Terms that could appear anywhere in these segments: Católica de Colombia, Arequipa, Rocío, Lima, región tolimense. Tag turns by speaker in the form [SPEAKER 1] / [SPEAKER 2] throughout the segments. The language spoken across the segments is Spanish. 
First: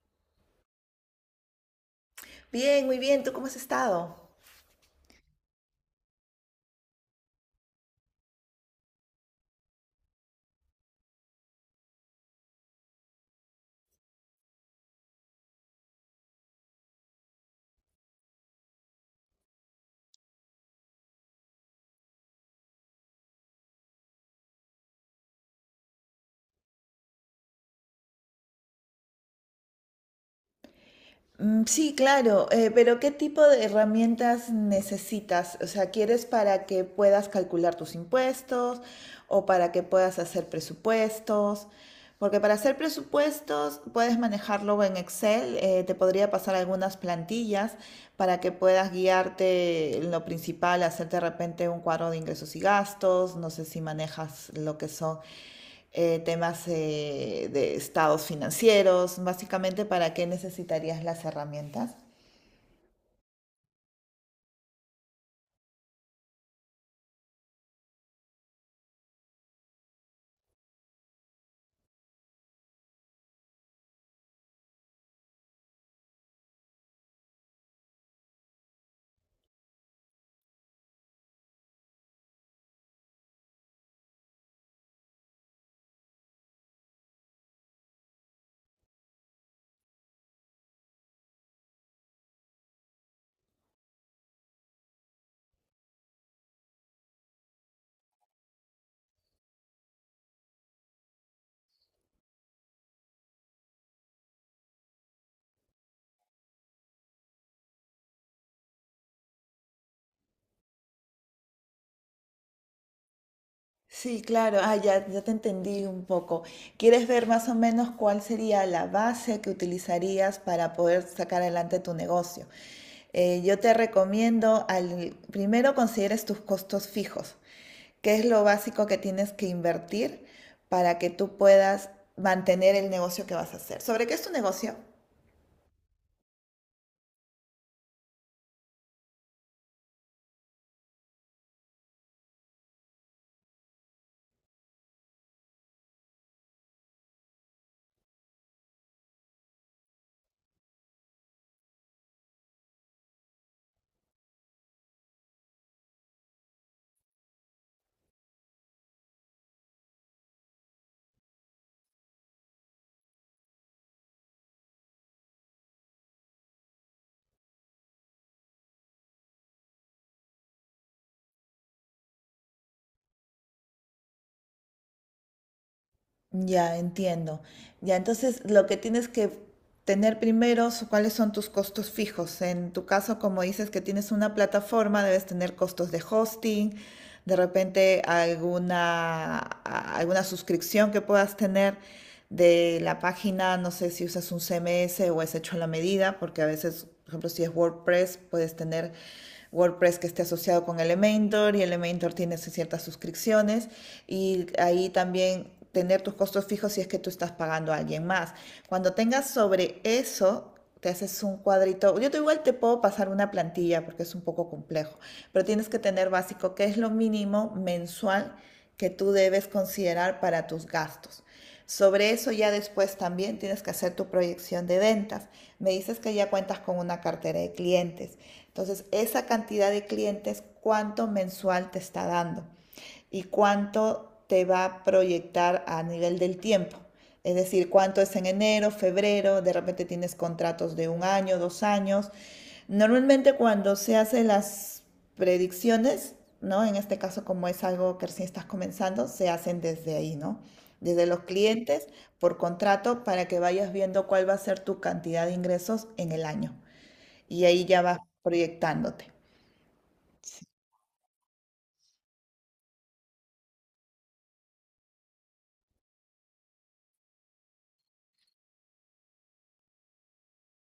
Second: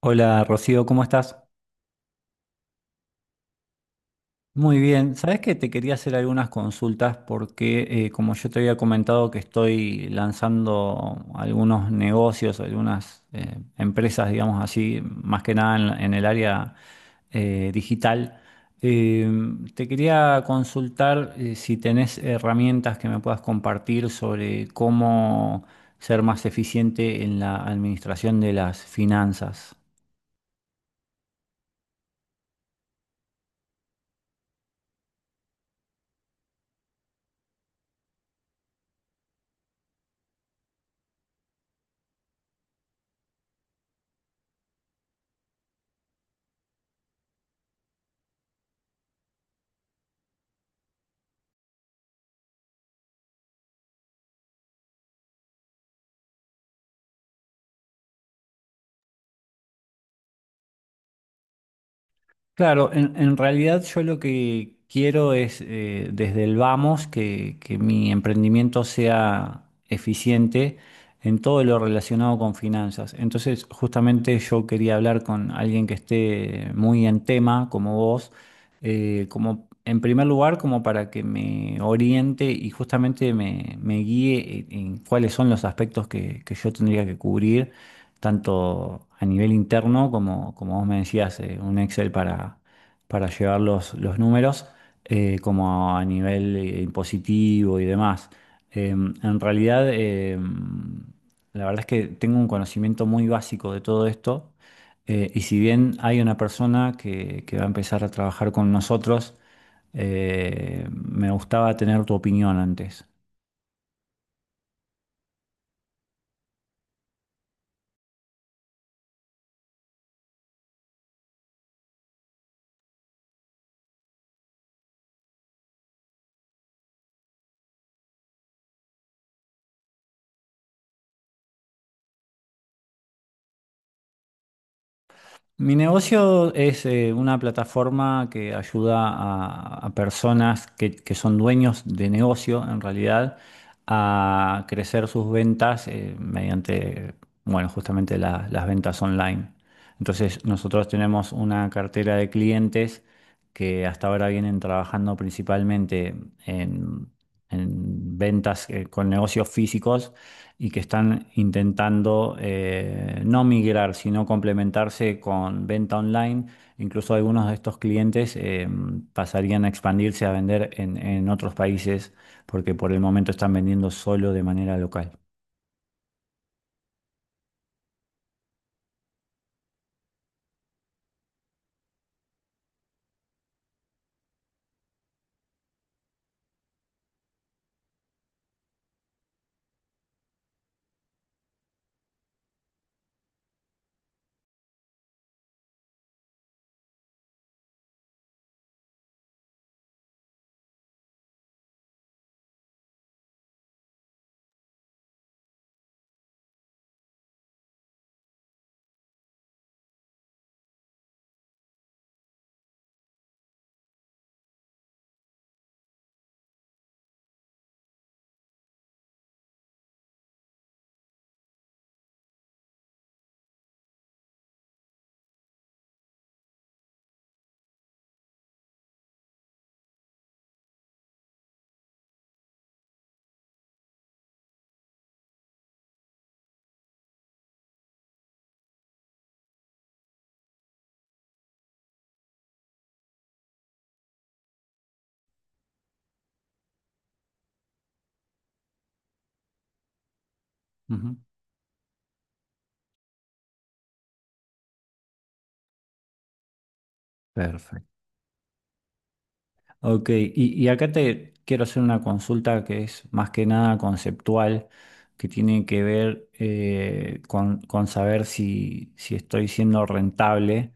[SPEAKER 1] Hola Rocío, ¿cómo estás?
[SPEAKER 2] Bien, muy bien. ¿Tú cómo has estado?
[SPEAKER 1] Muy bien. Sabes que te quería hacer algunas consultas porque, como yo te había comentado, que estoy lanzando algunos negocios, algunas empresas, digamos así, más que nada en el área digital. Eh, Te quería consultar si tenés herramientas que me puedas compartir sobre cómo ser más eficiente en la administración de las finanzas.
[SPEAKER 2] Sí, claro, pero ¿qué tipo de herramientas necesitas? O sea, ¿quieres para que puedas calcular tus impuestos o para que puedas hacer presupuestos? Porque para hacer presupuestos puedes manejarlo en Excel, te podría pasar algunas plantillas para que puedas guiarte en lo principal, hacer de repente un cuadro de ingresos y gastos, no sé si manejas lo que son temas de estados financieros, básicamente para qué necesitarías las herramientas.
[SPEAKER 1] Claro, en realidad yo lo que quiero es desde el vamos que mi emprendimiento sea eficiente en todo lo relacionado con finanzas. Entonces, justamente yo quería hablar con alguien que esté muy en tema, como vos, como en primer lugar, como para que me oriente y justamente me guíe en cuáles son los aspectos que yo tendría que cubrir tanto a nivel interno como vos me decías, un Excel para llevar los números, como a nivel impositivo y demás. En realidad, la verdad es que tengo un conocimiento muy básico de todo esto. Y si bien hay una persona que va a empezar a trabajar con nosotros, me gustaba tener tu opinión antes.
[SPEAKER 2] Sí, claro, ya, ya te entendí un poco. ¿Quieres ver más o menos cuál sería la base que utilizarías para poder sacar adelante tu negocio? Yo te recomiendo, al, primero consideres tus costos fijos, qué es lo básico que tienes que invertir para que tú puedas mantener el negocio que vas a hacer. ¿Sobre qué es tu negocio?
[SPEAKER 1] Mi negocio es una plataforma que ayuda a personas que son dueños de negocio, en realidad, a crecer sus ventas mediante, bueno, justamente las ventas online. Entonces, nosotros tenemos una cartera de clientes que hasta ahora vienen trabajando principalmente en, en ventas con negocios físicos y que están intentando no migrar, sino complementarse con venta online. Incluso algunos de estos clientes pasarían a expandirse a vender en otros países porque por el momento están vendiendo solo de manera local.
[SPEAKER 2] Ya, entiendo. Ya, entonces lo que tienes que tener primero es cuáles son tus costos fijos. En tu caso, como dices que tienes una plataforma, debes tener costos de hosting, de repente alguna, alguna suscripción que puedas tener de la página, no sé si usas un CMS o es hecho a la medida, porque a veces, por ejemplo, si es WordPress, puedes tener WordPress que esté asociado con Elementor y Elementor tiene sus ciertas suscripciones y ahí también tener tus costos fijos si es que tú estás pagando a alguien más. Cuando tengas sobre eso, te haces un cuadrito. Yo te igual te puedo pasar una plantilla porque es un poco complejo, pero tienes que tener básico qué es lo mínimo mensual que tú debes considerar para tus gastos. Sobre eso ya después también tienes que hacer tu proyección de ventas. Me dices que ya cuentas con una cartera de clientes. Entonces, esa cantidad de clientes, ¿cuánto mensual te está dando? Y cuánto te va a proyectar a nivel del tiempo. Es decir, cuánto es en enero, febrero, de repente tienes contratos de un año, 2 años. Normalmente cuando se hacen las predicciones, ¿no? En este caso, como es algo que recién estás comenzando, se hacen desde ahí, ¿no? Desde
[SPEAKER 1] Ujú.
[SPEAKER 2] los clientes por contrato para que vayas viendo cuál va a ser tu cantidad de ingresos en el año. Y ahí ya
[SPEAKER 1] Perfecto.
[SPEAKER 2] vas proyectándote.
[SPEAKER 1] Ok, y acá te quiero hacer una consulta que es más que nada conceptual, que tiene que ver con saber si estoy siendo rentable.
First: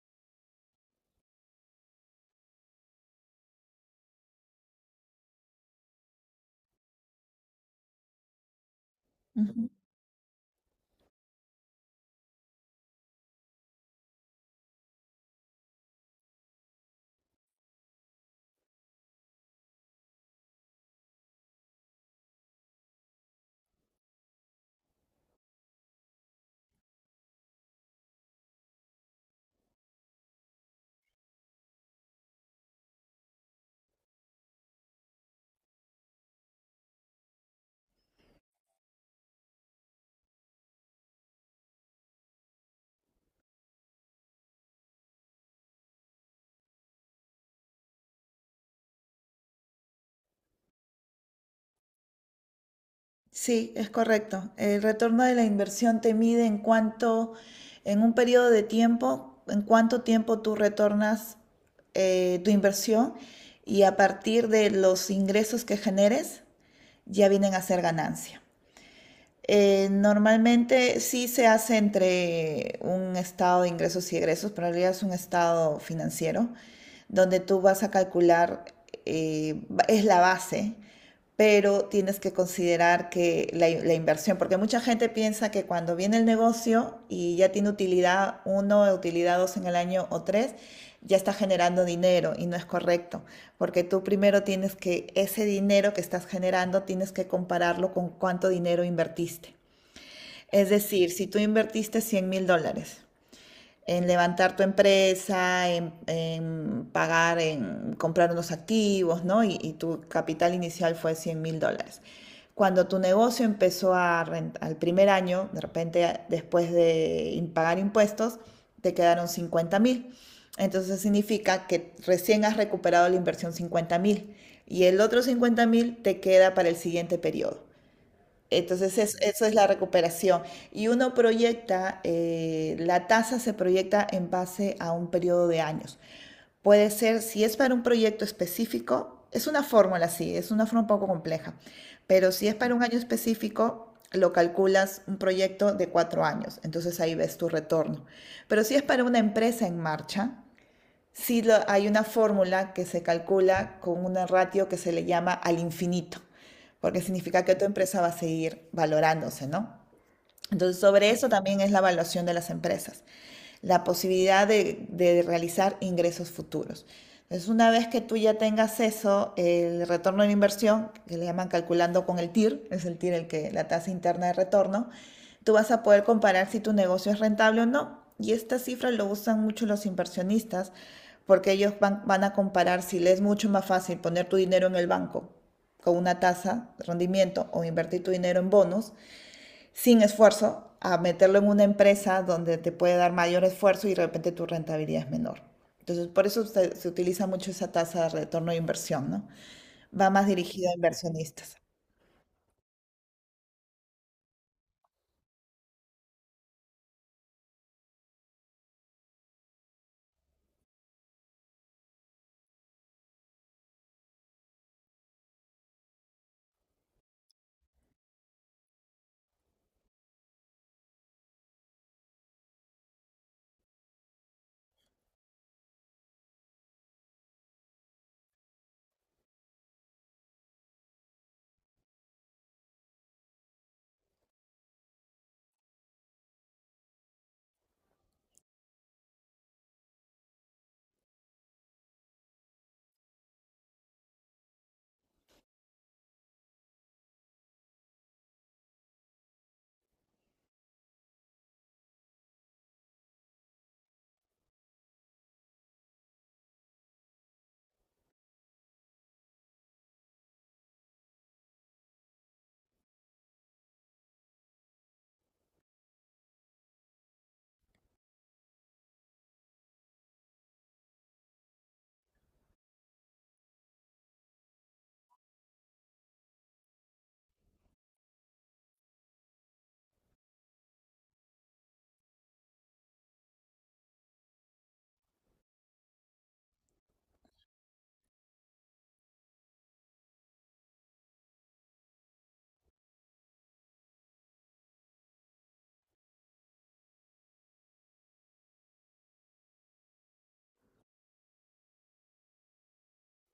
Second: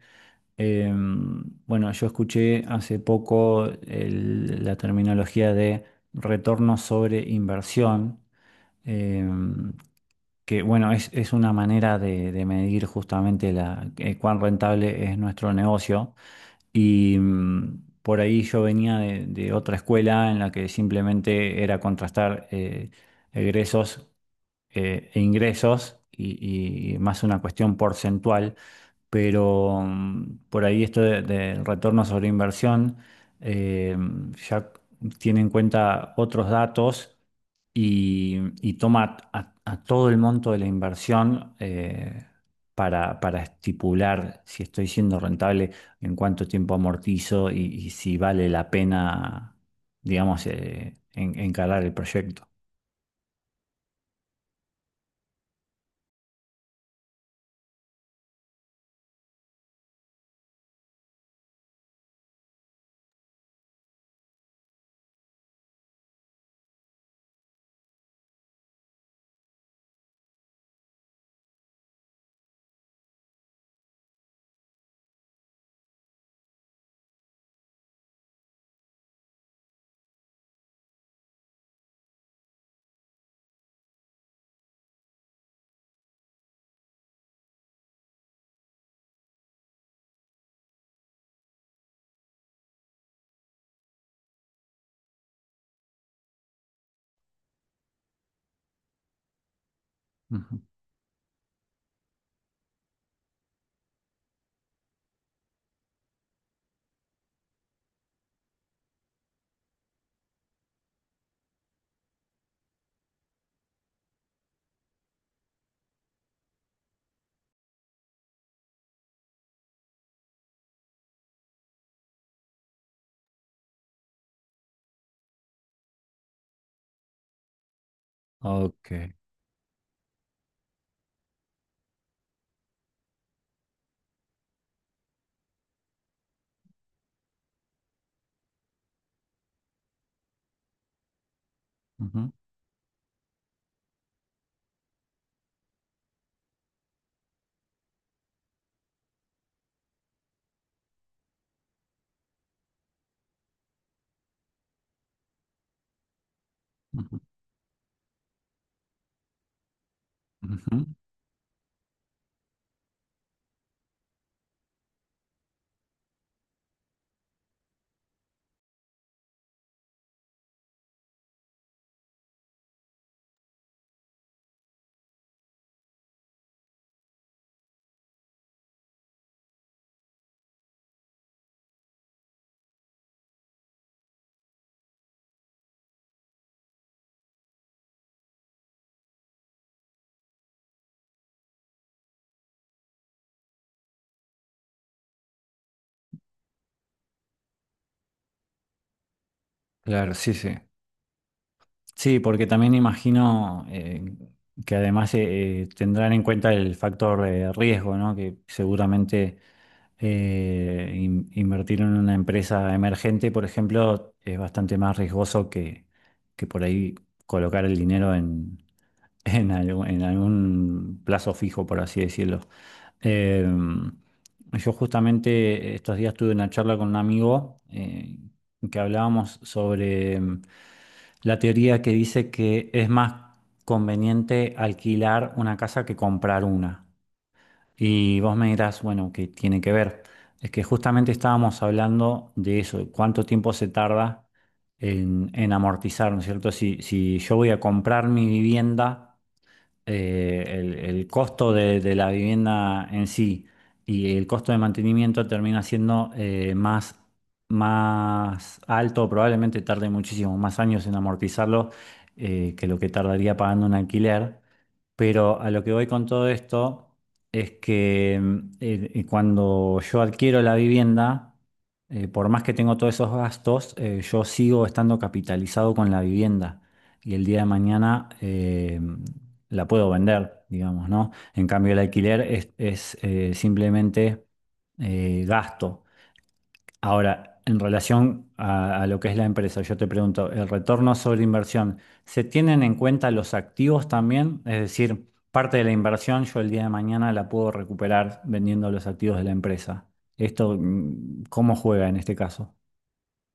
[SPEAKER 1] Bueno, yo escuché hace poco la terminología de retorno sobre inversión,
[SPEAKER 2] Ujú.
[SPEAKER 1] em, que bueno, es una manera de medir justamente cuán rentable es nuestro negocio. Y por ahí yo venía de otra escuela en la que simplemente era contrastar egresos e ingresos y más una cuestión porcentual, pero por ahí esto del retorno sobre inversión eh, ya tiene en cuenta otros datos y, y toma a todo el monto de la inversión para estipular si estoy siendo rentable, en cuánto tiempo amortizo y si vale la pena, digamos, encarar el proyecto.
[SPEAKER 2] Sí, es correcto. El retorno de la inversión te mide en cuánto, en un periodo de tiempo, en cuánto tiempo tú retornas tu inversión, y a partir de los ingresos que generes ya vienen a ser ganancia. Normalmente sí se hace entre un estado de ingresos y egresos, pero en realidad es un estado financiero donde tú vas a calcular, eh, es la base, pero tienes que considerar que la inversión, porque mucha gente piensa que cuando viene el negocio y ya tiene utilidad uno, utilidad dos en el año o tres, ya está generando dinero, y no es correcto, porque tú primero tienes que, ese dinero que estás generando, tienes que compararlo con cuánto dinero invertiste.
[SPEAKER 1] Ujú.
[SPEAKER 2] Es decir, si tú invertiste $100,000 en levantar tu empresa, en pagar, en comprar unos activos, ¿no? Y tu capital inicial fue $100,000. Cuando tu negocio empezó a al primer año, de repente después de pagar impuestos, te quedaron 50,000. Entonces significa que recién has recuperado la inversión 50,000, y el otro 50,000 te queda para el siguiente periodo.
[SPEAKER 1] Ok.
[SPEAKER 2] Entonces, eso es la recuperación. Y uno proyecta, la tasa se proyecta en base a un periodo de años. Puede ser, si es para un proyecto específico, es una fórmula así, es una fórmula un poco compleja, pero
[SPEAKER 1] Ujú.
[SPEAKER 2] si es para un año específico, lo calculas un proyecto de 4 años, entonces ahí ves tu retorno. Pero si es para una empresa en marcha, sí, hay una fórmula que se calcula con una ratio que se le llama al infinito, porque
[SPEAKER 1] Ujú,
[SPEAKER 2] significa que tu empresa va a seguir valorándose, ¿no?
[SPEAKER 1] ujú.
[SPEAKER 2] Entonces, sobre eso también es la evaluación de las empresas, la posibilidad de realizar ingresos futuros. Entonces, una vez que tú ya tengas eso, el retorno de inversión, que le llaman calculando con el TIR, es el TIR el que, la tasa interna de retorno, tú vas a poder comparar si tu negocio es rentable o no. Y esta cifra lo usan mucho los inversionistas porque ellos van a comparar si les es mucho más fácil poner tu dinero en el banco con una tasa de rendimiento o invertir tu dinero en bonos sin esfuerzo a meterlo en una empresa donde te puede dar mayor esfuerzo y de repente tu rentabilidad es menor. Entonces, por eso se utiliza mucho esa tasa de retorno de inversión, ¿no? Va
[SPEAKER 1] Claro,
[SPEAKER 2] más
[SPEAKER 1] sí, sí.
[SPEAKER 2] dirigida a inversionistas.
[SPEAKER 1] Sí, porque también imagino que además tendrán en cuenta el factor de riesgo, ¿no? Que seguramente invertir en una empresa emergente, por ejemplo, es bastante más riesgoso que por ahí colocar el dinero en algún plazo fijo, por así decirlo. Eh, yo justamente estos días tuve una charla con un amigo que hablábamos sobre la teoría que dice que es más conveniente alquilar una casa que comprar una. Y vos me dirás, bueno, ¿qué tiene que ver? Es que justamente estábamos hablando de eso, cuánto tiempo se tarda en amortizar, ¿no es cierto? Si yo voy a comprar mi vivienda, el costo de la vivienda en sí y el costo de mantenimiento termina siendo más alto, probablemente tarde muchísimo más años en amortizarlo que lo que tardaría pagando un alquiler. Pero a lo que voy con todo esto es que, cuando yo adquiero la vivienda, por más que tengo todos esos gastos, yo sigo estando capitalizado con la vivienda y el día de mañana la puedo vender, digamos, ¿no? En cambio, el alquiler es simplemente gasto. Ahora, en relación a lo que es la empresa, yo te pregunto, ¿el retorno sobre inversión se tienen en cuenta los activos también? Es decir, parte de la inversión yo el día de mañana la puedo recuperar vendiendo los activos de la empresa. ¿Esto, cómo juega en este caso?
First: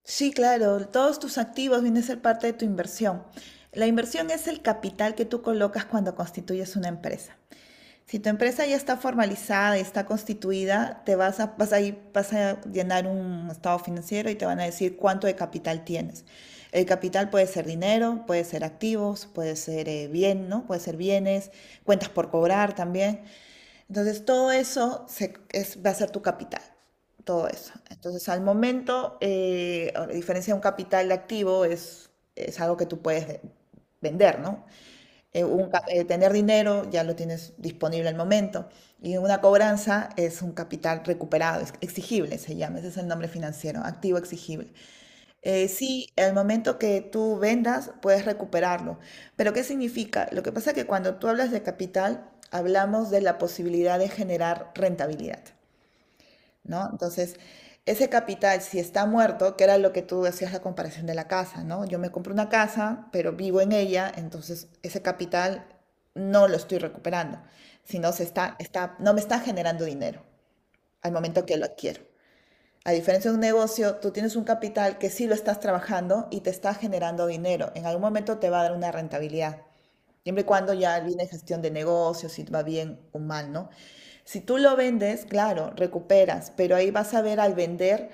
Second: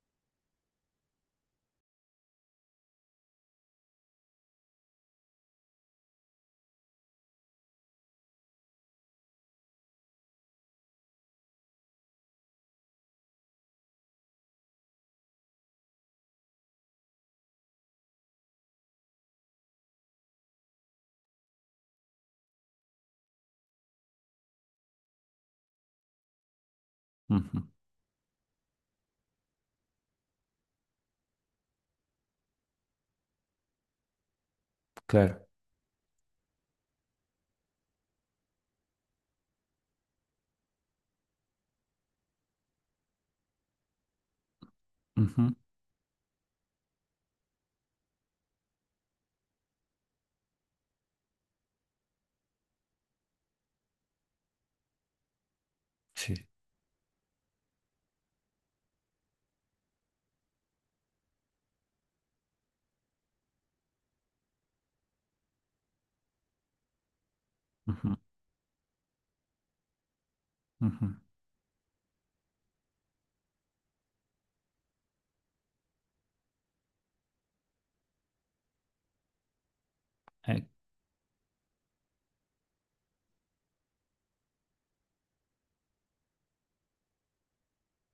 [SPEAKER 2] Sí, claro, todos tus activos vienen a ser parte de tu inversión. La inversión es el capital que tú colocas cuando constituyes una empresa. Si tu empresa ya está formalizada y está constituida, te vas a, vas a llenar un estado financiero y te van a decir cuánto de capital tienes. El capital puede ser dinero, puede ser activos, puede ser bien, ¿no? Puede ser bienes, cuentas por cobrar también. Entonces, todo eso va a ser tu capital, todo
[SPEAKER 1] Ujú,
[SPEAKER 2] eso. Entonces, al momento, a diferencia de un capital de activo, es algo que tú puedes vender, ¿no?
[SPEAKER 1] claro.
[SPEAKER 2] Tener dinero ya lo tienes disponible al momento. Y una cobranza es un capital recuperado, es exigible se llama, ese es el nombre financiero, activo exigible.
[SPEAKER 1] Ujú,
[SPEAKER 2] Sí, al momento que tú vendas puedes recuperarlo. Pero ¿qué significa? Lo que pasa es que cuando tú hablas de capital, hablamos de la posibilidad de generar rentabilidad.
[SPEAKER 1] sí.
[SPEAKER 2] ¿No? Entonces, ese capital, si está muerto, que era lo que tú hacías la comparación de la casa, ¿no? Yo me compro una casa, pero vivo en ella, entonces ese capital no lo estoy recuperando, sino
[SPEAKER 1] Ujú,
[SPEAKER 2] está, no me está generando dinero
[SPEAKER 1] ujú,
[SPEAKER 2] al momento que lo adquiero. A diferencia de un negocio, tú tienes un capital que sí lo estás trabajando y te está generando dinero. En algún momento te va a dar una rentabilidad. Siempre y
[SPEAKER 1] eh,
[SPEAKER 2] cuando ya viene gestión de negocios, si va bien o mal, ¿no? Si tú lo vendes, claro, recuperas, pero ahí vas a ver al vender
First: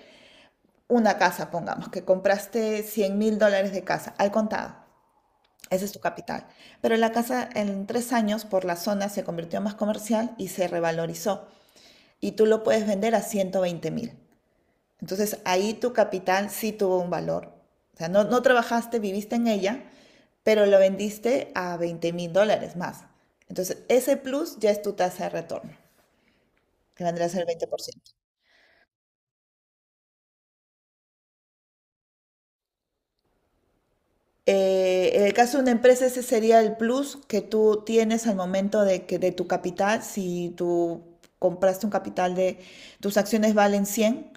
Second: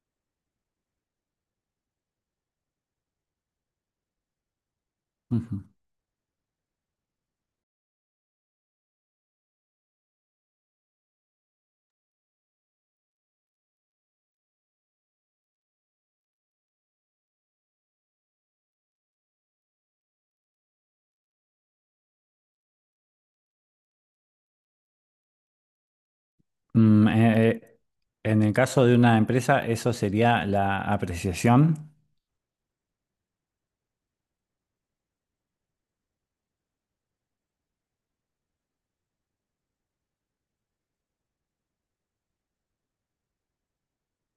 [SPEAKER 2] una casa, pongamos, que compraste $100,000 de casa, al contado,
[SPEAKER 1] ujú.
[SPEAKER 2] ese es tu capital. Pero la casa en 3 años por la zona se convirtió más comercial y se revalorizó. Y tú lo puedes vender a 120,000. Entonces ahí tu capital sí tuvo un valor. O sea, no, no trabajaste, viviste en ella, pero lo vendiste a $20,000 más. Entonces ese plus ya es tu tasa de retorno, que
[SPEAKER 1] Mm,
[SPEAKER 2] vendrá a ser el
[SPEAKER 1] eh, eh,
[SPEAKER 2] 20%.
[SPEAKER 1] en el caso de una empresa, eso sería la apreciación.
[SPEAKER 2] En el caso de una empresa, ese sería el plus que tú tienes al momento de que de tu capital. Si tú compraste un capital de tus acciones valen cien,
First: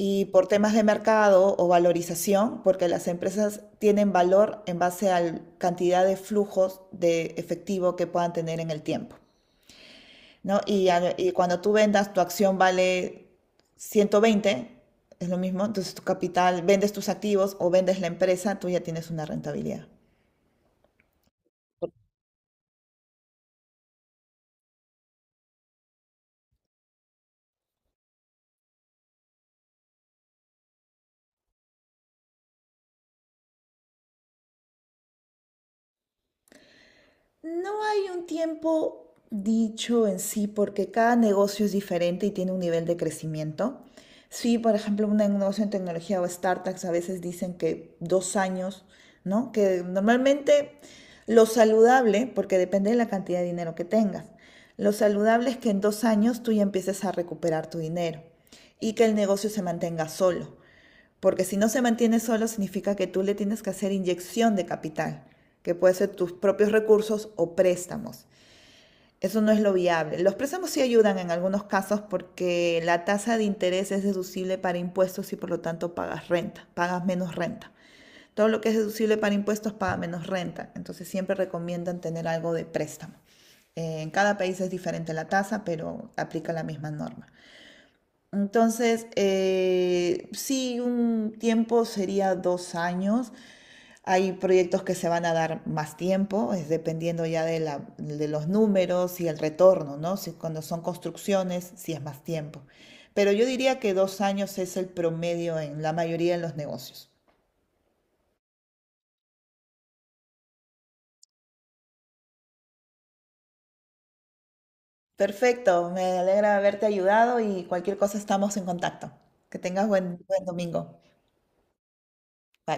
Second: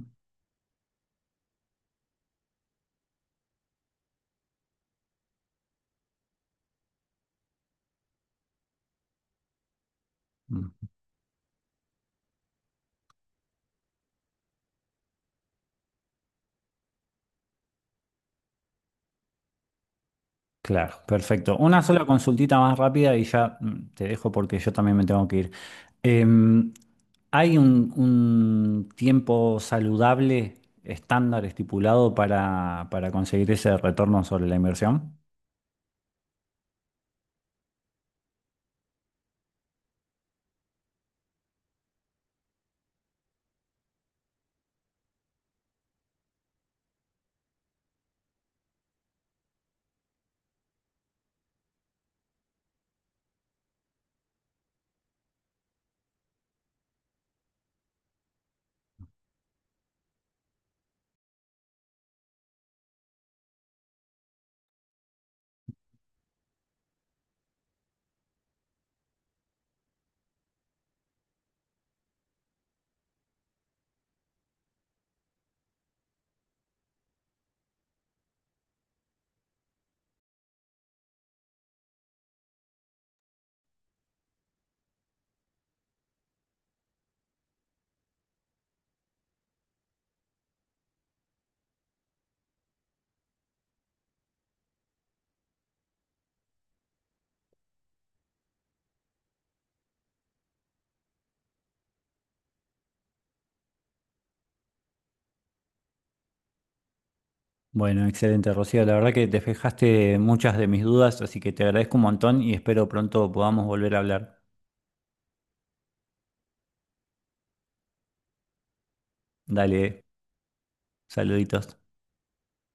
[SPEAKER 2] y por temas de mercado o valorización, porque las empresas tienen valor en base a la cantidad de flujos de efectivo que puedan tener en el tiempo, ¿no?
[SPEAKER 1] Ujú.
[SPEAKER 2] Y cuando tú vendas, tu acción vale 120, es lo mismo, entonces tu capital, vendes tus activos o vendes la empresa, tú ya tienes una rentabilidad.
[SPEAKER 1] Claro, perfecto. Una sola consultita más rápida y ya, te dejo porque yo también me tengo que ir. Em, ¿Hay un tiempo saludable estándar estipulado para conseguir ese retorno sobre la inversión?
[SPEAKER 2] No hay un tiempo dicho en sí porque cada negocio es diferente y tiene un nivel de crecimiento. Sí, por ejemplo, un negocio en tecnología o startups a veces dicen que 2 años, ¿no? Que normalmente lo saludable, porque depende de la cantidad de dinero que tengas, lo saludable es que en 2 años tú ya empieces a recuperar tu dinero y que el negocio se mantenga solo. Porque si no se mantiene solo, significa que tú le tienes que hacer inyección de capital, que puede ser tus propios recursos o préstamos. Eso no es lo viable. Los préstamos sí ayudan en algunos casos porque la tasa de interés es deducible para impuestos y por lo tanto pagas renta, pagas menos renta. Todo lo que es deducible para impuestos paga menos renta. Entonces siempre recomiendan tener algo de préstamo. En cada país es diferente la tasa, pero aplica la misma norma. Entonces, sí, un tiempo sería 2 años. Hay proyectos que se van a dar más tiempo, es dependiendo ya de de los números y el retorno, ¿no? Si cuando son construcciones, sí es más tiempo. Pero yo diría que 2 años es el promedio en la mayoría de los negocios.
[SPEAKER 1] Bueno, excelente, Rocío. La verdad que despejaste muchas de mis dudas, así que te agradezco un montón y espero pronto podamos volver a hablar.
[SPEAKER 2] Perfecto, me alegra haberte ayudado y cualquier cosa estamos en contacto. Que tengas
[SPEAKER 1] Dale,
[SPEAKER 2] buen domingo.
[SPEAKER 1] saluditos.
[SPEAKER 2] Bye.